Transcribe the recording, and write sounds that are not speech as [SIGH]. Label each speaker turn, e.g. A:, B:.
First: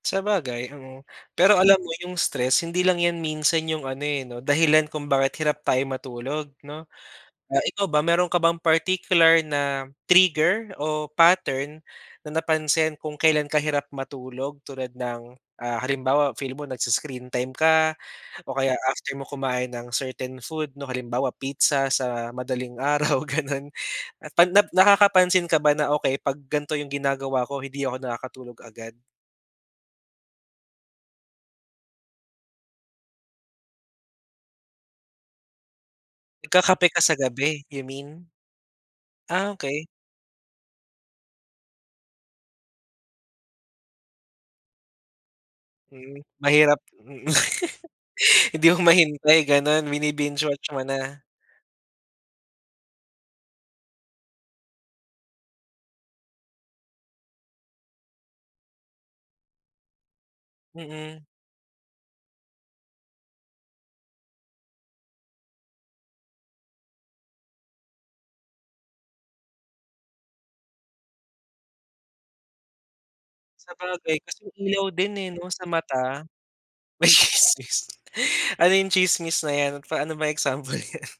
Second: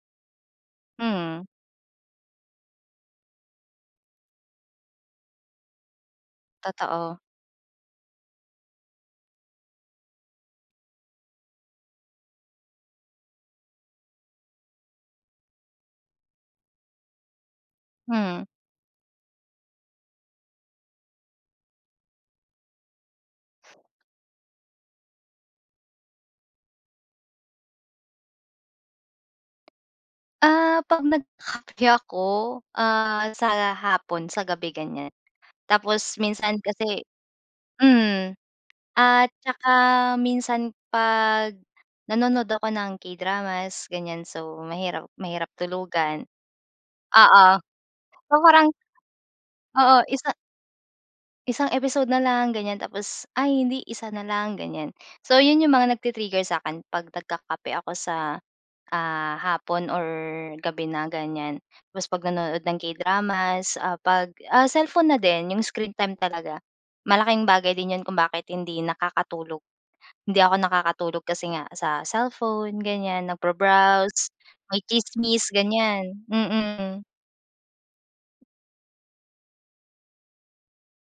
A: Sabagay, mm.
B: Hmm.
A: Pero alam mo yung stress hindi lang yan minsan yung ano, eh, 'no dahilan kung bakit hirap tayo matulog, 'no?
B: Totoo.
A: Ah, ikaw ba meron ka bang particular na trigger, o pattern na napansin kung kailan ka hirap matulog, tulad ng, ah, halimbawa feel mo nag-i-screen time ka,
B: Hmm.
A: o kaya after mo kumain ng certain food 'no, halimbawa pizza sa madaling araw ganun, 'pag nakakapansin ka ba na, "Okey 'pag gan'to yung ginagawa ko hindi ako nakakatulog kaagad."
B: Ah, 'pag nagkakape ako, ah, sa hapon, sa gabi, ganiyan, tapos minsan
A: Nagkakape ka
B: kasi
A: sa gabi you mean?
B: hmm, at
A: Ah,
B: saka
A: okey.
B: minsan 'pag nanonood ako ng K-dramas, ganiyan so mahirap mahirap
A: Hmm,
B: tulugan
A: mahirap
B: oo so
A: [LAUGHS] hindi
B: parang
A: mo mahintay ganun
B: oo 1
A: bini-binge watch mo na?
B: isang episode na lang, ganiyan tapos ay hindi, 1 na lang ganiyan, so 'yon 'yong mga nagti-trigger sa'kin 'pag nagkakape ako sa, ah, hapon, or gabi na
A: Mm.
B: ganiyan, tapos 'pag nanonood ng K-dramas, ah, 'pag ah, cellphone na din 'yong screen time talaga, malaking bagay din 'yon kung bakit hindi nakakatulog, hindi ako nakakatulog kasi nga sa cellphone, ganiyan
A: Sabagay
B: nagbro-browse
A: kasi yung
B: may
A: ilaw din, eh, 'no
B: tsimis,
A: sa mata,
B: ganiyan, mm.
A: may tsismis ano yung tsismis na yan paano ba example niyan?